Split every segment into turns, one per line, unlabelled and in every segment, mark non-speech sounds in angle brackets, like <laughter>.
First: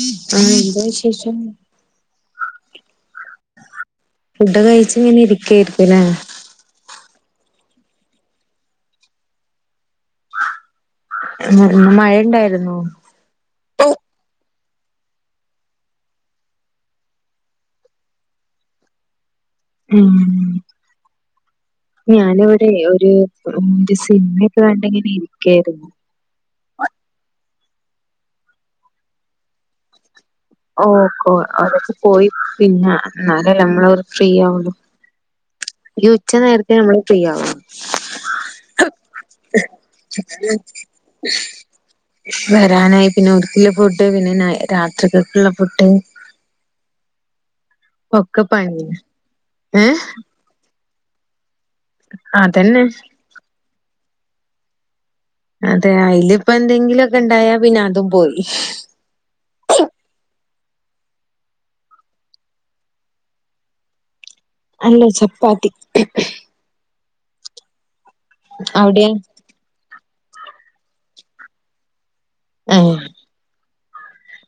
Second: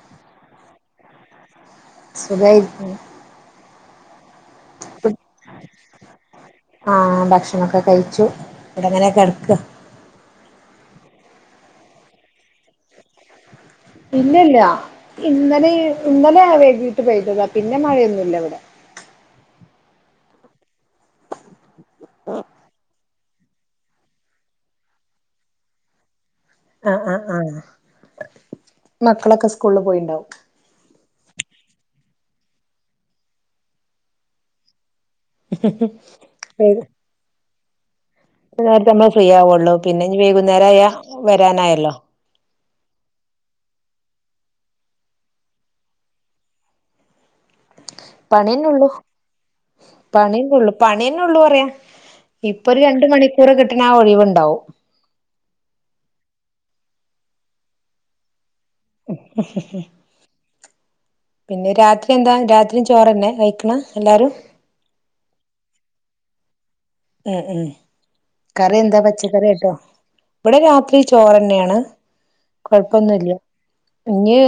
എന്ത വിശേഷം'
സുഖായിരിക്കുന്നു.
ഫുഡ് കഴിച് ഇങ്ങനെ ഇരിക്കായിരികുലേ
ആഹ് ഭക്ഷണംക്കെ കഴിച്ചു ഇവിടെങ്ങനെക്കട്ക്ക
മഴ ണ്ടായിരുന്നു
ഇല്ലല്ല. ഇന്നലെ ഇന്നലെയാ വൈകിട്ട് പെയ്തതാ. പിന്നെ മഴയൊന്നുല്ല ഇവടെ
ഉം ഞാനിവിടെ ഒരു ഒരു സിനിമയൊക്കെ കണ്ടിങ്ങനെ ഇരിക്കായിരുന്നു
ആഹ് ആഹ് ആഹ് മക്കളൊക്കെ സ്കൂളി പോയിണ്ടാവും
ഓക്കൊ അവരക്കെ പോയി പിന്നെ എന്നാലേ നമ്മള അവര് ഫ്രീ ആവുള്ളു ഈ ഉച്ച നേരത്തെ നമ്മള് ഫ്രീ ആവാ
നേരത്തെ നമ്മൾ ഫ്രീ ആവുള്ളൂ പിന്നെ വൈകുന്നേരം ആയാ വരാനായല്ലോ
വരാനായി. പിന്നെ ഓൽക്ള്ള ഫുഡ് പിന്നെ നൈ രാത്രികൾക്ള്ള ഫുഡ്. ഒക്കെ
പണിയന്നെ
പണി
ഉള്ളു
ഏഹ്
പണിയന്നള്ളു പണിയന്നെ ഉള്ളൂ പറയാ. ഇപ്പൊ ഒരു
അതന്നെ
രണ്ട് മണിക്കൂർ കിട്ടണ ആ ഒഴിവുണ്ടാവും
അതെ അതിലിപ്പ എന്തെങ്കിലൊക്കെ ഇണ്ടായാ പിന്നെ അതും പോയി
പിന്നെ രാത്രി എന്താ രാത്രിയും ചോറന്നെ കഴിക്ണെ എല്ലാരും
അല്ല ചപ്പാത്തി.
ഉം ഉം കറി എന്താ
അവിടെയാ
പച്ചക്കറ്യാട്ടാ. ഇവിടെ രാത്രി ചോറന്നെയാണ്
ഏഹ്
കൊഴപ്പൊന്നുല്ല ഇഞ്ഞ്.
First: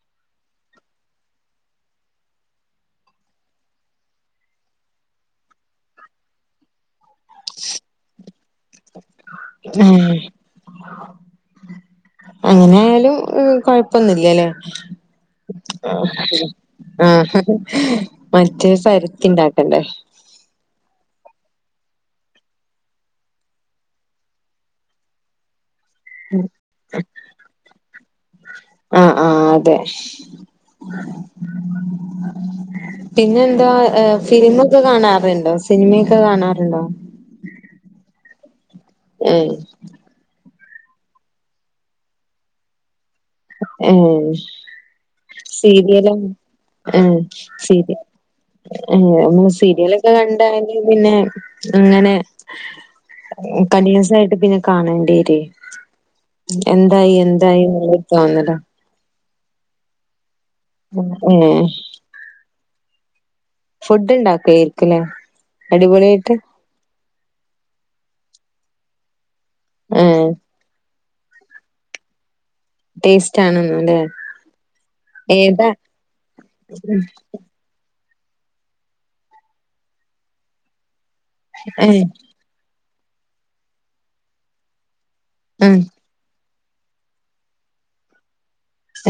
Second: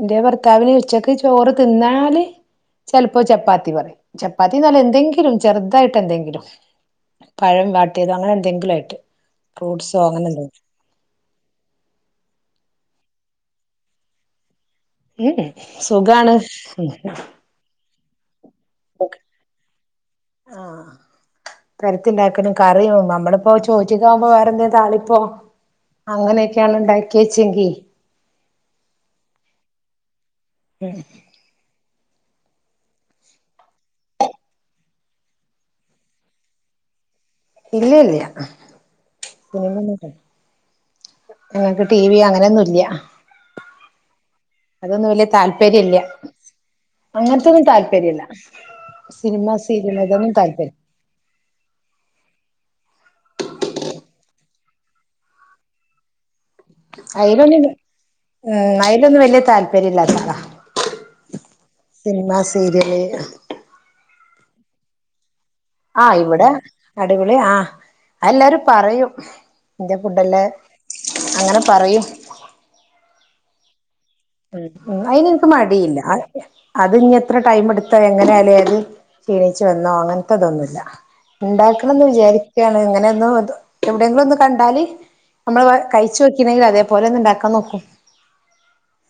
എന്റെ ഭർത്താവിന് ഉച്ചക്ക് ചോറ് തിന്നാല് ചെലപ്പോ ചപ്പാത്തി പറയും. ചപ്പാത്തിന്നർഞ എന്തെങ്കിലും ചെറുതായിട്ട് എന്തെങ്കിലും പഴം വാട്ടിയതോ അങ്ങനെ എന്തെങ്കിലും ആയ്ട്ട് ഫ്രൂട്ട്സോ അങ്ങനെ എന്തെങ്കും
എങ്ങനെ ആയാലും കൊഴപ്പന്നുല്ലല്ലേ
ഉം ഉം സുഖാണ്
ആഹ് മറ്റേ സരത്തിണ്ടാക്കണ്ടേ
പെരത്തിണ്ടാക്കനും കറിയും നമ്മളിപ്പോ ചോറ്റിക്കാഉമ്പോ വേറെന്തേ താളിപ്പോ അങ്ങനൊക്കെയാണ് ഉണ്ടാക്കിയേച്ചെങ്കി
ആഹ് ആഹ് അതെ പിന്നെന്താ ഫിലിമൊക്കെ കാണാറുണ്ടോ സിനിമയൊക്കെ കാണാറുണ്ടോ.
ഇല്ല ഇല്ല്യ
ഏഹ്
അങ്ങനെയൊന്നും ഞങ്ങക്ക് ടി വി അങ്ങനെന്നും ഇല്യ
ഏഹ്
അതൊന്നും വലിയ താല്പര്യല്ല്യ
സീരിയലോ? ഏഹ് സീരി ഏഹ് നമ്മള്
സിനിമ സീരിയൽ
സീരിയലൊക്കെ
അതൊന്നും
കണ്ടാണെങ്കി
താല്പര്യം
പിന്നെ അങ്ങനെ കണ്ടിന്യൂസായിട്ട് പിന്നെ കാണേണ്ട്യെരൂ എന്തായി എന്തായി
അയിലൊന്നും
ഇങ്ങനെ
ഉം അയിലൊന്നും വലിയ താല്പര്യം ഇല്ലാത്താളാ
ഏഹ്
സിനിമാ സീരിയല്
ഫുഡ് ഇണ്ടാക്കേര്ക്കുലേ
ആഹ് ഇവിടെ അടിപൊളി ആഹ് അതെല്ലാരും പറയും ഇന്റെ
ഏഹ്
ഫുഡെല്ലാ അങ്ങനെ പറയും
ടേസ്റ്റ് ആണെന്നു ല്ലേ
ഉം ഉം അയിനിൻക്ക് മടിയില്ല അത് ഇനി എത്ര ടൈമ് ഇട് ത്തോ എങ്ങനെയാലും ഏത് ക്ഷീണിച്ച വന്നോ അങ്ങനത്തെതൊന്നുല്ല ഇണ്ടാക്കണംന്ന്
ഏഹ്
വിചാരി ക്കാണ് ഇങ്ങനെ ഒന്നു തു എവിടെയെങ്കിലും ഒന്ന് കണ്ടാല് നമ്മള്
ആഹ്
കഴി ച്ചോക്കിണെിൽ അതേപലെ ഒന്ന്ണ്ടാക്കാൻ നോക്കും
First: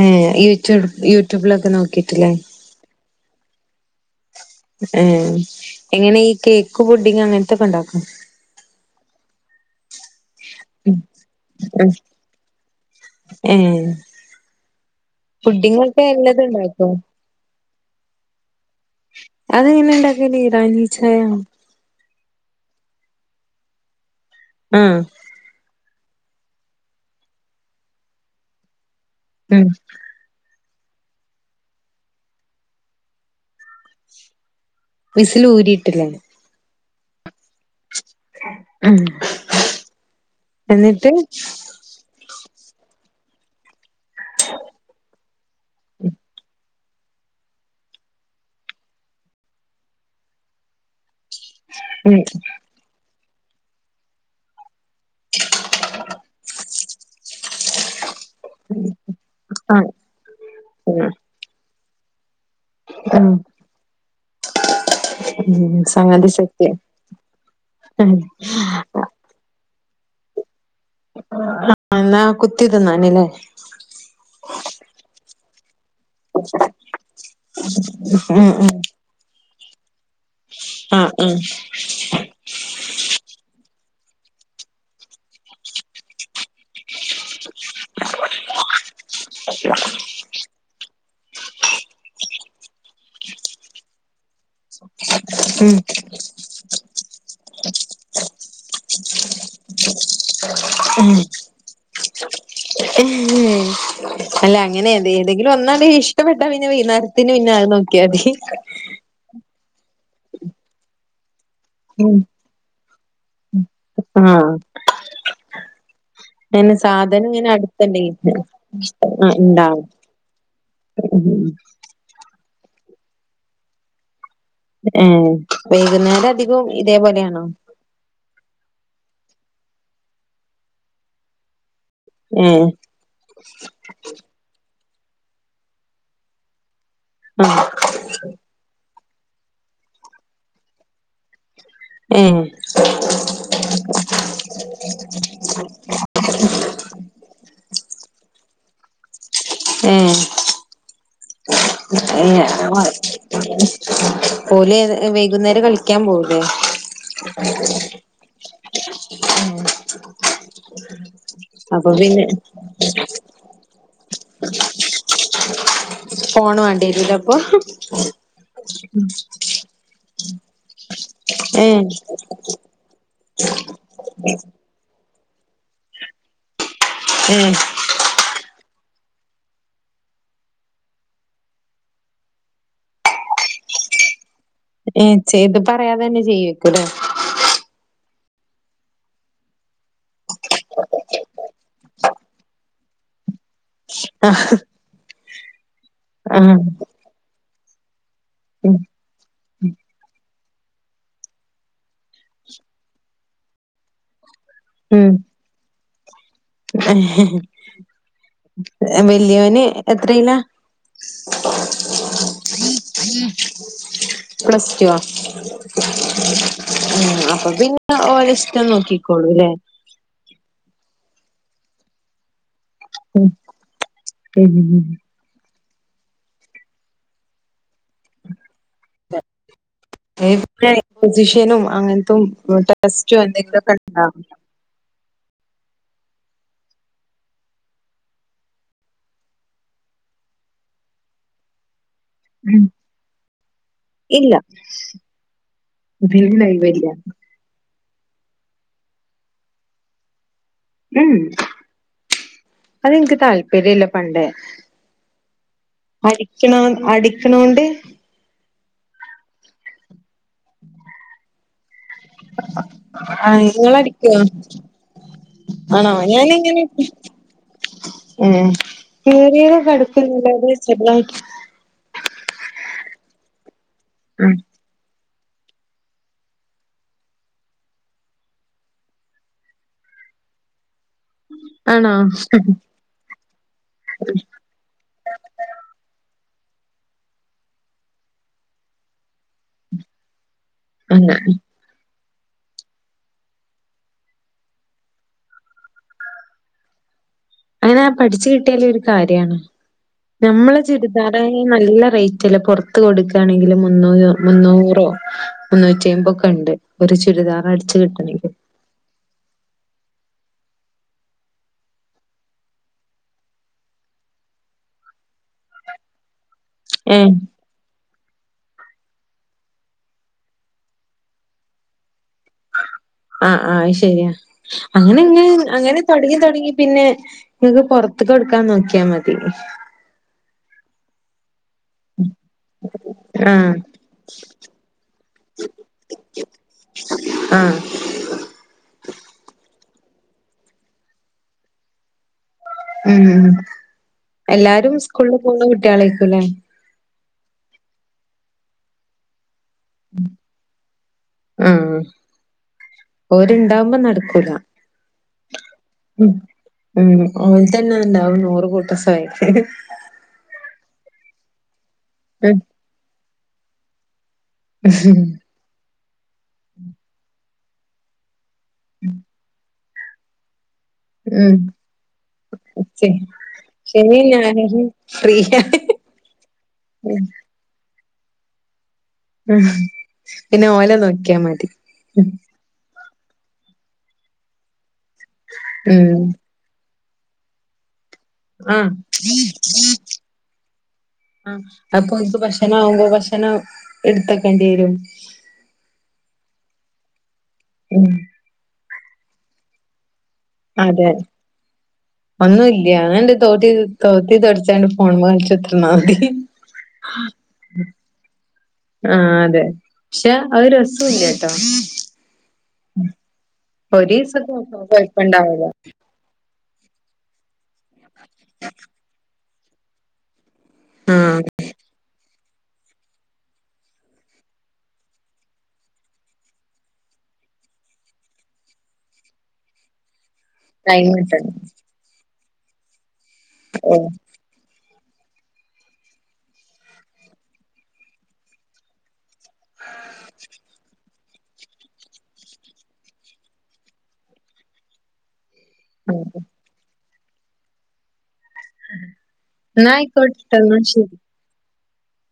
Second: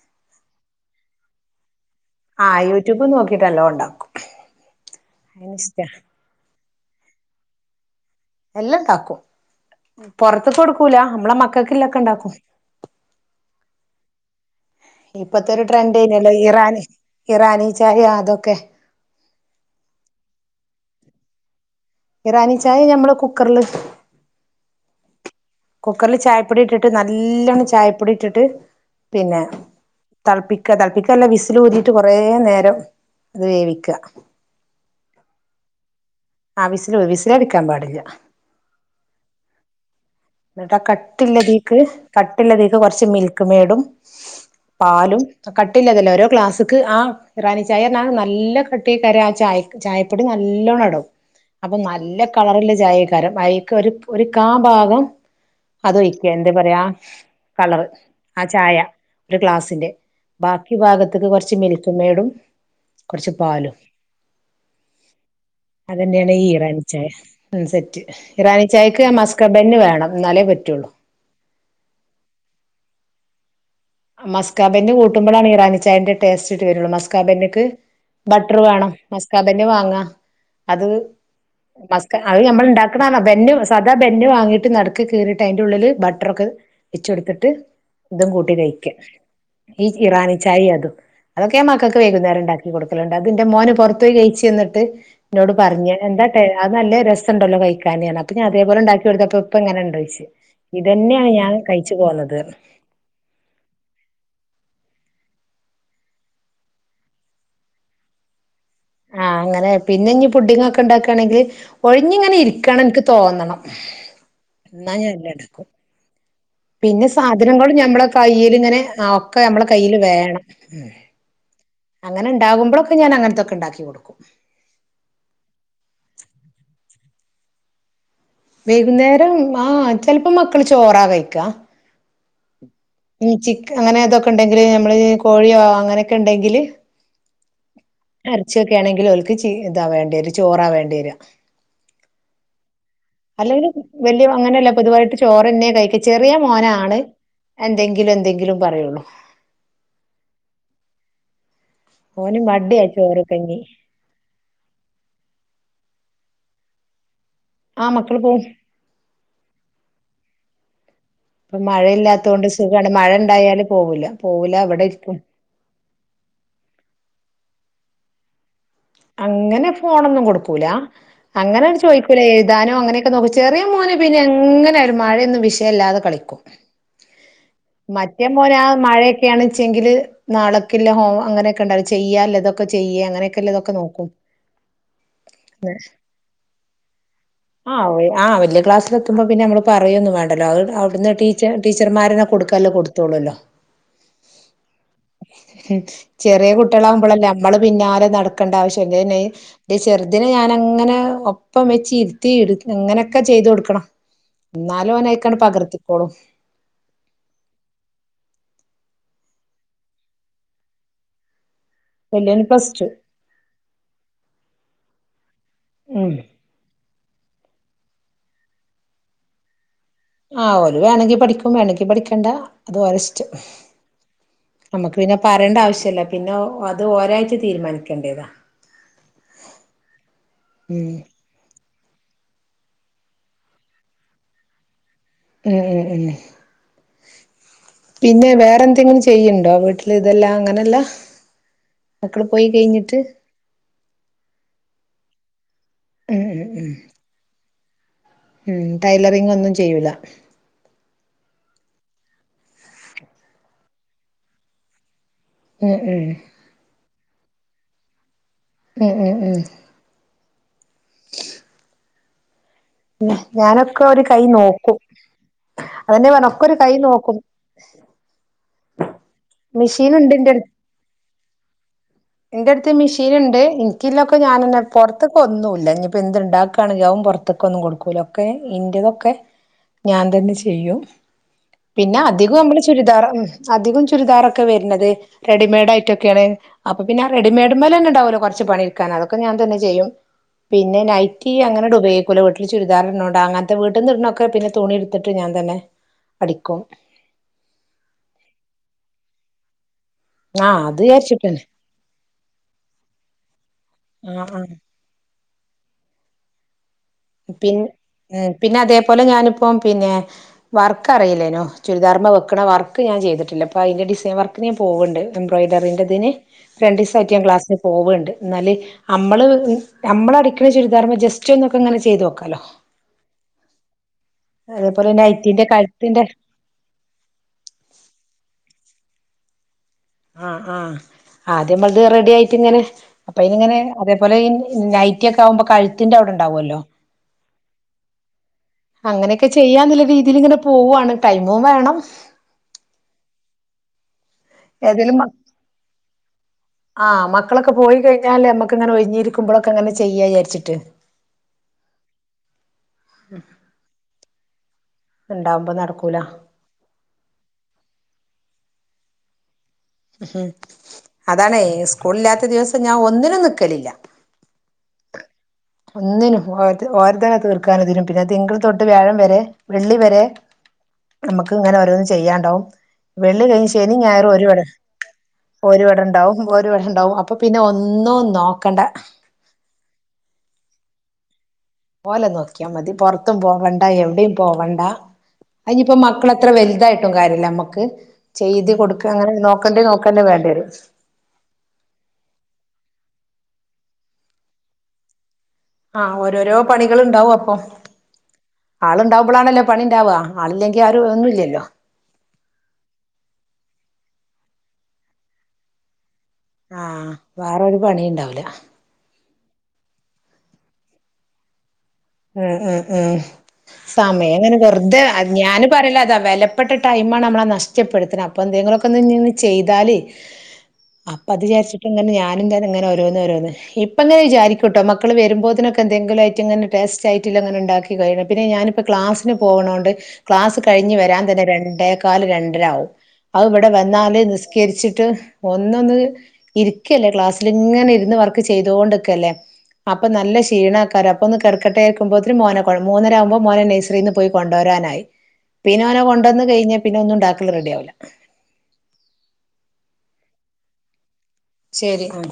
ഏഹ് യൂട്യൂബ് യൂട്യൂബിലൊക്കെ നോക്കിയിട്ട് ല്ലേ
ആഹ് യൂട്യൂബ് നോക്കിട്ട് അല്ലോണ്ടാക്കും
ഏഹ് എങ്ങനെ ഈ കേക്ക് പുഡിങ് അങ്ങനത്തൊക്കെ ഇണ്ടാക്കോ
എല്ലം ഇണ്ടാക്കും പൊറത്ത്ക്കൊടുക്കൂല നമ്മളെ മക്കൾക്ക് ല്ലൊക്കെ ഇണ്ടാക്കും
ഏഹ്
ഇപ്പത്തെ ഒരു
പുഡിങ്ങൊക്കെ
ട്രെൻഡേനിയല്ലോ
എല്ലതും
ഇറാനി
ഉണ്ടാക്കോ
ഇറാനി ചായ അതൊക്കെ
അതെങ്ങനെ ഇണ്ടാക്കൽ ഇറാനീ ചായ
ഇറാനി ചായ നമ്മളെ കുക്കർല്
ആഹ്
കുക്കർല് ചായപ്പൊടി ഇട്ടിട്ട് നല്ലോണം ചായപ്പൊടി ഇട്ടിട്ട് പിന്നെ
ഉം
തൾപ്പിക്ക തൾപ്പിക്കല്ല വിസിൽ ഊതിട്ട് കേറേനേരം വേവിക്ക
വിസില് ഊരിട്ട്ല്ലേ
ആഹ് വീസില് ഊ വിസില് അടിക്കാൻ പാടില്ല
ഉം
ഇന്ന്ട്ടാ
എന്നിട്ട്
കട്ടില്ല ദീ ക്ക് കട്ടിള്ളതീക്ക് കൊറച്ച് മിൽക്ക് മേടും പാലും കട്ടില്ലതല്ല ഓരോ ക്ലാസ് ക്ക് ആ ഇറാനി ചായ പറഞ്ഞാ നല്ല കട്ട്യേകാരം ആ ചായക് ചായപ്പൊടി നല്ലോണടും അപ്പൊ
ഉം
നല്ല കളറ്ള്ള ചായെയ്ക്കാരം അയിക്ക് ഒരു ഒര് കാ ഭാഗം അതൊയ്ക്ക എന്താ പറയാ കളർ ആ ചായ ഒരു
ആഹ്
ഗ്ലാസിന്റെ ബാക്കി
ഉം
ഭാഗത്ത്ക്ക് കൊറച്ച് മിൽ ക്ക്‌ മേടും
ഉം
കുറച്ച് പാലും
ഉം സംഗതി
അതെന്നെയാണ് ഈ
സെറ്റ്
ഇറാനി ചായ ഉം സെറ്റ് ഇറാനി ചായക്ക് ആ മസ് ക്കാ ബെന്ന് വേണം ഇന്നാലെ പറ്റൊള്ളൂ
ആഹ് ന്നാ കുത്തിതിന്നാന്ല്ലേ
ആ മസ്കാബെന്ന് കൂട്ടുമ്പളാണ് ഇറാനി ചായന്റെ ടേസ്റ്റ് ഇട്ട് വരൊള്ളൂ മസ്കാബെന്നിക്ക്
ഉം
ബട്ടർ
ഉം
വേണം മസ്കാബെന്ന് വാങ്ങാ അത്
ആഹ് ആഹ്
മസ് അത് നമ്മൾ ഉണ്ടാക്കണണോ ബെെന്ന സാ ബെെന്നു വാങ്ങീട്ട് നടക്കക്ക് കീറിയിട്ട് അതിന്റെ ഉള്ളില് ബട്ടറൊക്കെ വച്ച കൊടുത്തിട്ട് ഇതും കൂട്ടി കയ്ക്ക ഈ ഇപ് റാനി ചായ അതും മക്കൾക്ക് വൈകുന്നേരംണ്ടി കൊടുലുണ്ട് അത്തിന്റെ മോന് പുറത്ത പോയി കഴിച്ചുട്ട് ട്ട് എന്നോട്
ഉം
പറഞ്ഞ എന്താ ആഹ് അത് നല്ല രസ ഉണ്ടല്ലോ കഴിക്കാനിയാണ് അപ്പ ഞാന് അതേപലെ ഉണ്ടാക്കിടുത്തപ്പ ഇപ്പ എങ്ങനെണ്ടചോയ്ച്ച്
ഉം
ഇതന്നെയാണ് ഞാൻ കഴിച്ചു പോന്നത്
അല്ല അങ്ങനെ അതെ ഏതെങ്കിലും ഒന്ന് ഇഷ്ടപ്പെട്ടാ പിന്നെ വെയ്ന്നേരത്തുന് ന് പിന്നെ നോക്കിയാതി
ആഹ് അങ്ങനെ പിന്നെ ഇനി പുഡിങ്ങൊക്കെ ഉണ്ടാക്കുകയാണെങ്കിൽ.
ഉം
ഒഴിഞ്ഞിങ്ങനെ ഇരിക്കണം എനിക്ക് തോന്നണം എന്നാ ഞാൻ എല്ലാമിണ്ടാക്ക്കും
അയന്നെ സാധനം ഇങ്ങനെ
ഞമ്മളെ
അടുത്തണ്ടഷ
കയ്യിൽ ഇങ്ങനെ ഒക്കെ നമ്മളെ
ഇണ്ടാവും
കയ്യിൽ വേണം
ഉം
അങ്ങനെ ഉണ്ടകുമ്പോഴൊക്കെ ഞാൻങ്ങനൊക്കെ ഉണ്ടാക്കി കൊടുക്കും
ഏഹ് വൈകുന്നേരം അധികം ഇതേപോലെയാണോ
വൈകുന്നേരം ആഹ് ചെിലപ്പോ മക്കള് ചോറ കഴിക്കാ
ഉം
ഉം ചിക്കാൻ അങ്ങനെ അതൊക്കെ ഉണ്ടെങ്കില് നമ്മള് കോഴിയാ അങ്ങനെയൊക്കെ ഉണ്ടെങ്കില്
ആഹ്
അരച്ചൊക്കെ ആണെങ്കിൽ അവൾക്ക് ചി ഇതാ വേണ്ടി വരും ചോറാ വേണ്ടി വരുക.
ഉം
അല്ലെങ്കിൽ വലിയ അങ്ങനെയല്ല പൊതുവായിട്ട് ചോറ്ന്നെ കഴിക്ക ചെറിയ മോനാണ് എന്തെങ്കിലും എന്തെങ്കിലും പറയുള്ളൂ
ഏഹ്
ഓന് മടിയ ചോറ് കഞ്ഞി.
പോലെഏ വൈകുന്നേരം കളിക്കാ പോകുലെ
ആഹ് മക്കള് പോവും
ഉം
ഇപ്പൊ മഴയില്ലാത്ത കൊണ്ട് സുഖമാണ് മഴ ഇണ്ടായാല പോകുല പോവില്ല അവിടെ ഇരിക്കും
ഫോൺ വേണ്ടിവരും ലീപ്പോ
അങ്ങനെ ഫോണൊന്നും കൊടുക്കൂല അങ്ങനെയാണ്
ഏഹ്
ചോദിക്കൂലേ എഴുാനോ അനൊക്കെ നോക്കക്ക് ചെറിയ മോന് പിന്നെ അങ്ങനെ ആയിലും മയയൊന്നും വിഷയമല്ലാതെ കളിക്കും
ഉം
മറ്റേ മോനെ ആ മഴയൊക്കെയാണ്ച്ചെങ്കില് നാളക്കല്ല ഹോം അങ്ങനെയൊക്കെ ഉണ്ടായി ചെയ്യ അല്ലതൊക്കെ ചെയ്യ അങ്ങനെയൊക്കെതൊക്കെ നോക്കും
ഏഹ് ചെയ്ത് പറയാതെ തന്നെ ചെയ്യവക്കൂലേ
ആഹ് വല്യ ക്ലാസിലെത്തുമ്പോൾ പിന്നെ നമ്മള് പറയൊന്നും വേണ്ടല്ലോ അവിടുന്ന് ടീ ടീച്ചർമാരത് കൊടുക്കല്ലോ കൊടുത്തു ത്തളൂല്ലോ
ആഹ്
ചെറിയ
ആഹ്
കുട്ടികളാകുമ്പോഴല്ല നമ്മള് പിന്നാലെ നട കണ്ട
ഉം
ആവശ്യമല്ല ചെറുദിനെ ഞാന അങ്ങനെ ഒപ്പം വെച്ച് ഇരുത്തി അങ്ങനെയൊക്കെ ചെയ്ത് കൊടുക്കണം എന്നാലും ഓൻ അതിക് പകർത്തിക്കോളും
ആഹ്ഹ വലിയോന് എത്രയില്ല
വലിയവൻ പ്ലസ് ടു
പ്ലസ് ടു വാ
ഉം
ഉം അപ്പൊ പിന്നെ ഓലേ ഇഷ്ടം നോക്കിക്കോളൂല്ലേ
ആഹ് ഓല് വേണമെങ്കിൽ പഠിക്കും വേണെങ്കിൽ പഠിക്കണ്ട അത് ഒരേ
ഉം
ഇഷ്ട്ടം നമ്മക്ക്
ഉം
പിന്നെ പറയേണ്ട ആവശ്യല്ല പിന്നെ അത് ഒരായിട്ട് തീരുമാനിക്കേണ്ടതാ ഉം
ഫിസിഷ്യനും അങ്ങനത്തും ബ്ലഡ്ഡ് ടെസ്റ്റും അങ്ങനത്തെ ഒക്കെ എന്തെങ്കിലുമൊക്കെണ്ടാവും
ഉം ഉം ഉം പിന്നെ വേറെ എന്തെങ്കിലും ചെയ്യണ്ടോ വീട്ടിൽ ഇതെല്ലാം അങ്ങനെല്ല മക്കൾ പോയി
ഉം
കഴിഞ്ഞിട്ട്
ഇല്ല
ഉം ഉം ഉം
<unintelligible>
ഉം ടൈലറിങ് ഒന്നും ചെയ്യൂല
ഉം അതെനിക്ക് താല്പര്യ ഇല്ല പണ്ടേ
ഉം ഉം
അടിക്ണോ അടിക്ണോണ്ട്
ഉം ഉം ഉം
<inaudible> ആഹ് നിങ്ങൾ
ഞാനൊക്കെ ഒരു
അടിക്കോ
കൈ നോക്കും
ആണോ
അതന്നെ പറഞ്ഞ ഒക്കെ ഒരു
ഞാനങ്ങനെ
കൈ നോക്കും
ഏ പിടിയകൾ ഒക്കെ
മെഷീൻ
അടുത്ത്
ഉണ്ട് എന്റെ അടുത്ത്
ഉണ്ടെങ്കിൽ ചെറുതായിട്ട്
എന്റെ അടുത്ത് മെഷീൻ ഉണ്ട് എനിക്ക്‌ ലൊക്കെ ഞാനന്നെ അടി പുറത്തൊക്കെ ഒന്നുല്ല ഇനി ഇപ്പൊ എന്തു ഉണ്ടാക്കുകയാണെങ്കിലും പുറത്തൊക്കെ ഒന്നും കൊടുക്കൂല ഒക്കെ ഇന്റതൊക്കെ ഞാൻ തന്നെ ചെയ്യും
ആണോ
പിന്നെ അധികം നമ്മള് ചുരിദാർ അധികം ചുരിദാറൊക്കെ വരുന്നത് റെഡിമെയ്ഡ ആയിട്ടൊക്കെയാണ് അപ്പൊ പിന്ന ആ റെഡിമെയഡ് മലെന്നേ ഉണ്ടാവുല്ലോകുറചു പണിയെടുക്കാൻ അതൊക്കെ ഞാൻ തന്നെ ചെയ്യും. പിന്നെ നൈറ്റി അങ്ങനെട് ഉപയോഗിക്ക അത് പൊലെ വീട്ടിൽ ചുരിദാർ ഇടുന്നോണ്ട് അങ്ങനത്തെ വീട്ടിന്ന് ഇടുന്നൊക്കെ പിന്നെ തുണി എടുത്തിട്ട് ഞാൻ തന്നെ അടിക്കും.
അങ്ങനെ ആ പഠിച്ചു കിട്ടിയൽ ഒരു കാര്യമാണ് ഞമ്മള
ആഹ് അത്
ചുരിദാറ ന്നേ
വിചാരിച്ചിട്ടന്നെ
നല്ല റേറ്റ്ല്ലേ പൊറത്ത് കൊടുക്കയാണെങ്കില് മുന്നൂ
ആഹ് ആഹ്
മുന്നൂറോ മുന്നൂറ്റി അയ്മ്പൊക്കെ ഉണ്ട് ഒരു ചുരിദാർ
പിൻ
അടിച്ചു
ഉം
കിട്ടണങ്കിൽ
പിന്നെ അതേപോലെ ഞാനിപ്പോ പിന്നെ വർക്ക് അറിയില്ലേനോ ചുരിദാർമ്മ വെക്കണ വർക്ക് ഞാൻ ചെയ്തിട്ടില്ലപ്പൊ അതിന്റെ ഡിസൈൻ വർക്ക് ഞാൻ പോവ്ണ്ട് എംബ്രോയിഡറി ന്റെതിന്
ഏഹ്
രണ്ടിസാക്കി ഞാൻ ക്ലാസ്സി പോവുണ്ട് എന്നാല് നമ്മള് നമ്മള അടിക്കണ ചുരിദാർമ്മ ജസ്റ്റ് ഒന്നൊക്കെങ്ങനെ ചെയ്തു നോക്കാലോ
ആഹ് ആ ശരിയാ
അതേപോലെ
അങ്ങനെ
നൈറ്റിന്റെ
അങ്ങനെ
കഴുത്തിന്റെ
തുടങ്ങി തുടങ്ങി പിന്നെ നിങ്ങക്ക് പൊറത്തക്ക് കൊടുക്കാൻ നോക്കിയാ മതി
ആഹ് ആഹ് ആദ്യ നമ്മൾത് റെഡി ആയിട്ട് ഇങ്ങനെ അപ്പൊ
ആഹ്
ഇങ്ങനെ അതേപോലെ നൈറ്റി ഒക്ക ആകുമ്പൊ കഴുത്തിന്റെ അവിടെണ്ടാവുമല്ലോ
ആഹ്
അങ്ങനെയൊക്കെ ചെയ്യാന്നല്ല രീതിൽ ഇങ്ങനെ പോവാണ് ടൈമും വേണം
ഉം എല്ലാരും
ഏതേലും
സ്കൂളിൽ പോകുന്ന കുട്ടികളേക്കുംല്ലേ
ആഹ് മക്കളൊക്കെ പോയികഴിഞ്ഞാല് നമ്മക്ക്ങ്ങനെ ഒഴിഞ്ഞിരിക്കുമ്പോക്കെ അങ്ങനെ ചെയ്യാ വിചരിച്ചിട്ട്
ഉം ഓര് ഇണ്ടാവുമ്പോ നടക്കൂല
ഉണ്ടാവുമ്പോ നടക്കൂല
ഉം ഉം ഓൽതന്നെണ്ടാവും നൂറ് കൂട്ട <unintelligible>
ഉം അതാണ് സ്കൂളില്ലാത്ത
ഉം
ദിവസം ഞാൻ ഒന്നിനും നിക്കലില്ല
ഉം
ഒന്നിനും ഓരത് ഓരതന്നെ തീർക്കാനും തെരും പിന്നെ തിങ്കൾ തൊട്ട് വ്യാഴം വരെ വെള്ളി വരെ നമ്മക്ക്
ഉം
ഇങ്ങനെ ഓരോന്നും ചെയ്യാണ്ടാവും
ഉം ശരി.
വെള്ളി കഴിഞ്ഞ ശനി ഞായറും ഓര് ഇവ്ടെ ഓര് ഇവടെ ഇണ്ടാവും ഓര് ഇവടെണ്ടാവും
ഉം
അപ്പൊ പിന്നെ ഒന്നും നോക്കണ്ട
ഉം പിന്നെ ഓലെ നോക്കിയാ മതി
ഓലെ നോക്കിയാ മതി പൊറത്തും പോവണ്ട എവിടെയും പോവണ്ട അയിഞ്ഞിപ്പോ
ഉം
മക്കള എത്ര വലുതായിട്ടും കാര്യല്ല അമ്മക്ക് ചെയ്ത്
ആഹ്
കൊടുക്ക അങ്ങനെ നോക്കണ്ടിയെ നോക്കെന്നെ വേണ്ടിയെരും
ആ അപ്പൊ ഓൽക്ക് ഭക്ഷണ ആവുമ്പോ ഭക്ഷണം ഇടുത്തക്കണ്ടിയെരും
ആഹ് ഓരോരോ പണികൾ ഇണ്ടാവും അപ്പം
ഉം
ആളുണ്ടാവുമ്പളാണല്ലോ പണി ഇണ്ടാവ ആളില്ലെങ്കി ആരു ഒന്നുല്ലല്ലോ
ഒന്നുംല്ല അങ്ങട്ട് തോത്തി തോത്തി തൊടച്ചാണ്ട് ഫോണ് മ്മെ കളിച്ചുത്രന്നാ മതി
ആഹ് വേറൊരു പണിണ്ടാവുല
ആഹ് അതെ പക്ഷെ അത് രെസുല്ല്യ ട്ടോ
ഉം ഉം ഉം സമയം
ഒരീസൊക്കെ
ഇങ്ങനെ വെറുതെ
കൊഴപ്പണ്ടാവൂല
ഞാന് പറയലതാ വെല പ്പെട്ട ടൈമാണ് നമ്മള് ആ നഷ്ടപ്പെടുത്തണ് അപ്പ എന്തെങ്കിലൊക്കോന്ന് ഇഞ് ചെയ്താല് അപ്പ
ആഹ്
അത് വിചാരിച്ചിട്ട് ഇങ്ങനെ ഞാ നും തന്നെ ഇങ്ങനെ ഓരോന്ന് ഒരോന്ന് ഇപ്പ ഇങ്ങന വിചാരിക്കുട്ടോ മക്കള് വരുമ്പോതിനൊക്കെ എന്തെങ്കിലുവായിറ്റ് ഇങ്ങനെ പേസ്റ്റ് അയിറ്റിൽ അങ്ങനെ ഇണ്ടാക്കി കയിഞ്ഞു പിന്നെ ഞാനിപ്പോ ക്ലാസിന് പോണോണ്ട് ക്ലാസ്സ്‌ കഴിഞ്ഞു
ടൈം
വരാൻ തന്നെ
കിട്ടണം
രണ്ടേക്കാൽ രണ്ടരാകും അത് ഇവിടെ
ഓഹ്
വന്നാലെ നിസ് ക്കരിച്ചിട്ട് ഒന്നൊന്ന് ഇരിക്കല്ലേ ക്ലാസ്സിൽ ഇങ്ങനെ ഇരുന്ന് വർക്ക് ചെയ്തൊണ്ടിക്കല്ലേ അപ്പൊ നല്ല ക്ഷീണാക്കാരം അപ്പൊ ഒന്ന് കെ ടകട്ടേക്കുബോതിന് മോനെ കൊ മൂന്നര ആകുമ്പോ മോനെ നഴ്സറീന്ന് പോയി കൊണ്ടോരാനായി. പിന്ന ഓനെ
ആഹ്
കൊണ്ടോന്ന് കഴിഞ്ഞാ പിന്നെ ഒന്നും ഇണ്ടാക്കല് റെഡിയാവുല
ഇന്നാ അയിക്കോട്ടെട്ടൊ ഇന്നാ ശെരി
ശെരി ഉം